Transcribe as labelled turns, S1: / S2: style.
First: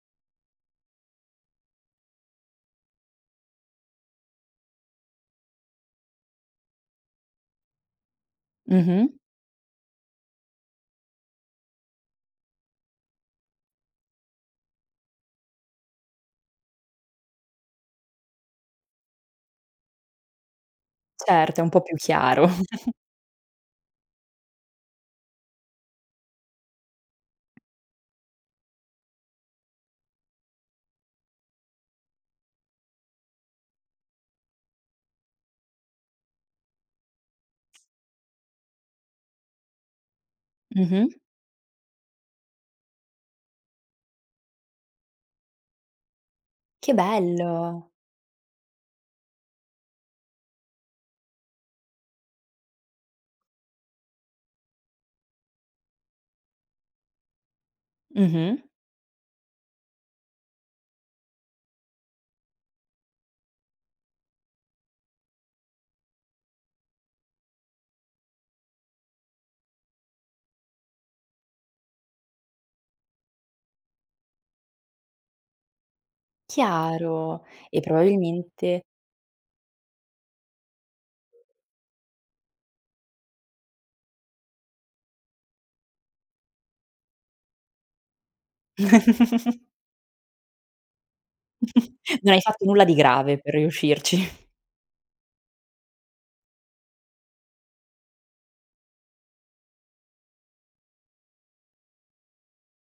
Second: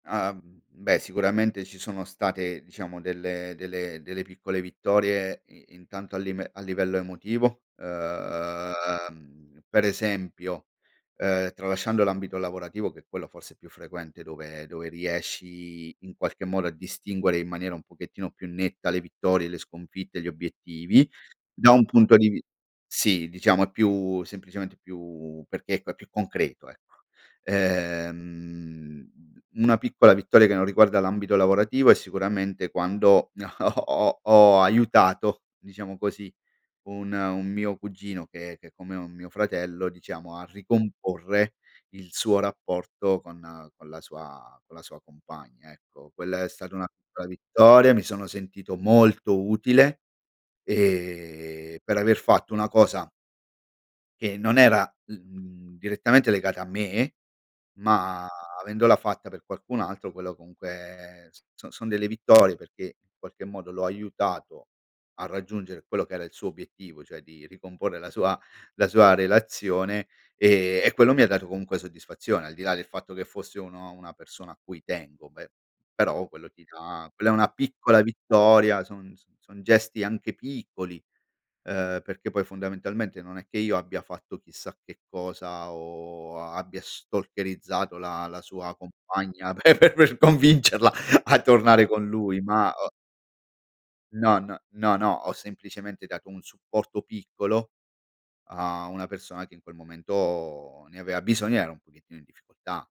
S1: Ah, mhmm, beh sicuramente ci sono state, diciamo, delle delle delle piccole vittorie i intanto a lime a livello emotivo,
S2: Mh-mh.
S1: ehm, per esempio, ehm, tralasciando l'ambito lavorativo che è quello forse più frequente dove dove riesci in qualche modo a distinguere in maniera un pochettino più netta le vittorie, le sconfitte, gli obiettivi,
S2: Certo, è un
S1: da
S2: po'
S1: un
S2: più
S1: punto di vi
S2: chiaro.
S1: sì, diciamo è più semplicemente più perché, ecco, è più concreto, ecco. Ehm, una piccola vittoria che non riguarda l'ambito lavorativo è sicuramente quando ho ho aiutato, diciamo così, un un mio cugino che è che è come un mio fratello diciamo, a
S2: Mh-mh.
S1: ricomporre il suo rapporto con con la sua con la sua compagna, ecco. Quella è stata una
S2: Che
S1: piccola
S2: bello!
S1: vittoria, mi sono sentito molto utile, ehm, per aver fatto una cosa che non era, l mhmm, direttamente legata a me, ma
S2: Mh-mh.
S1: avendola fatta per qualcun altro, quello comunque s so son delle vittorie, perché in qualche modo l'ho aiutato a raggiungere quello che era il suo obiettivo, cioè di ricomporre la sua la sua relazione, ehm, e quello mi ha dato comunque soddisfazione, al di là del fatto che fosse uno una persona a cui tengo, beh però quello ti dà quella è
S2: Chiaro.
S1: una
S2: E
S1: piccola
S2: probabilmente
S1: vittoria, son son son gesti anche piccoli, ehm, perché poi fondamentalmente non è che io abbia fatto chissà che cosa o a abbia stalkerizzato la la sua compagna pe per convincerla a tornare con
S2: No hai
S1: lui,
S2: fatto
S1: ma
S2: nulla
S1: ho
S2: di grave per riuscirci.
S1: No, n no, no, ho semplicemente dato un supporto piccolo a una persona che in quel momento ne aveva bisogno, era un pochettino in difficoltà.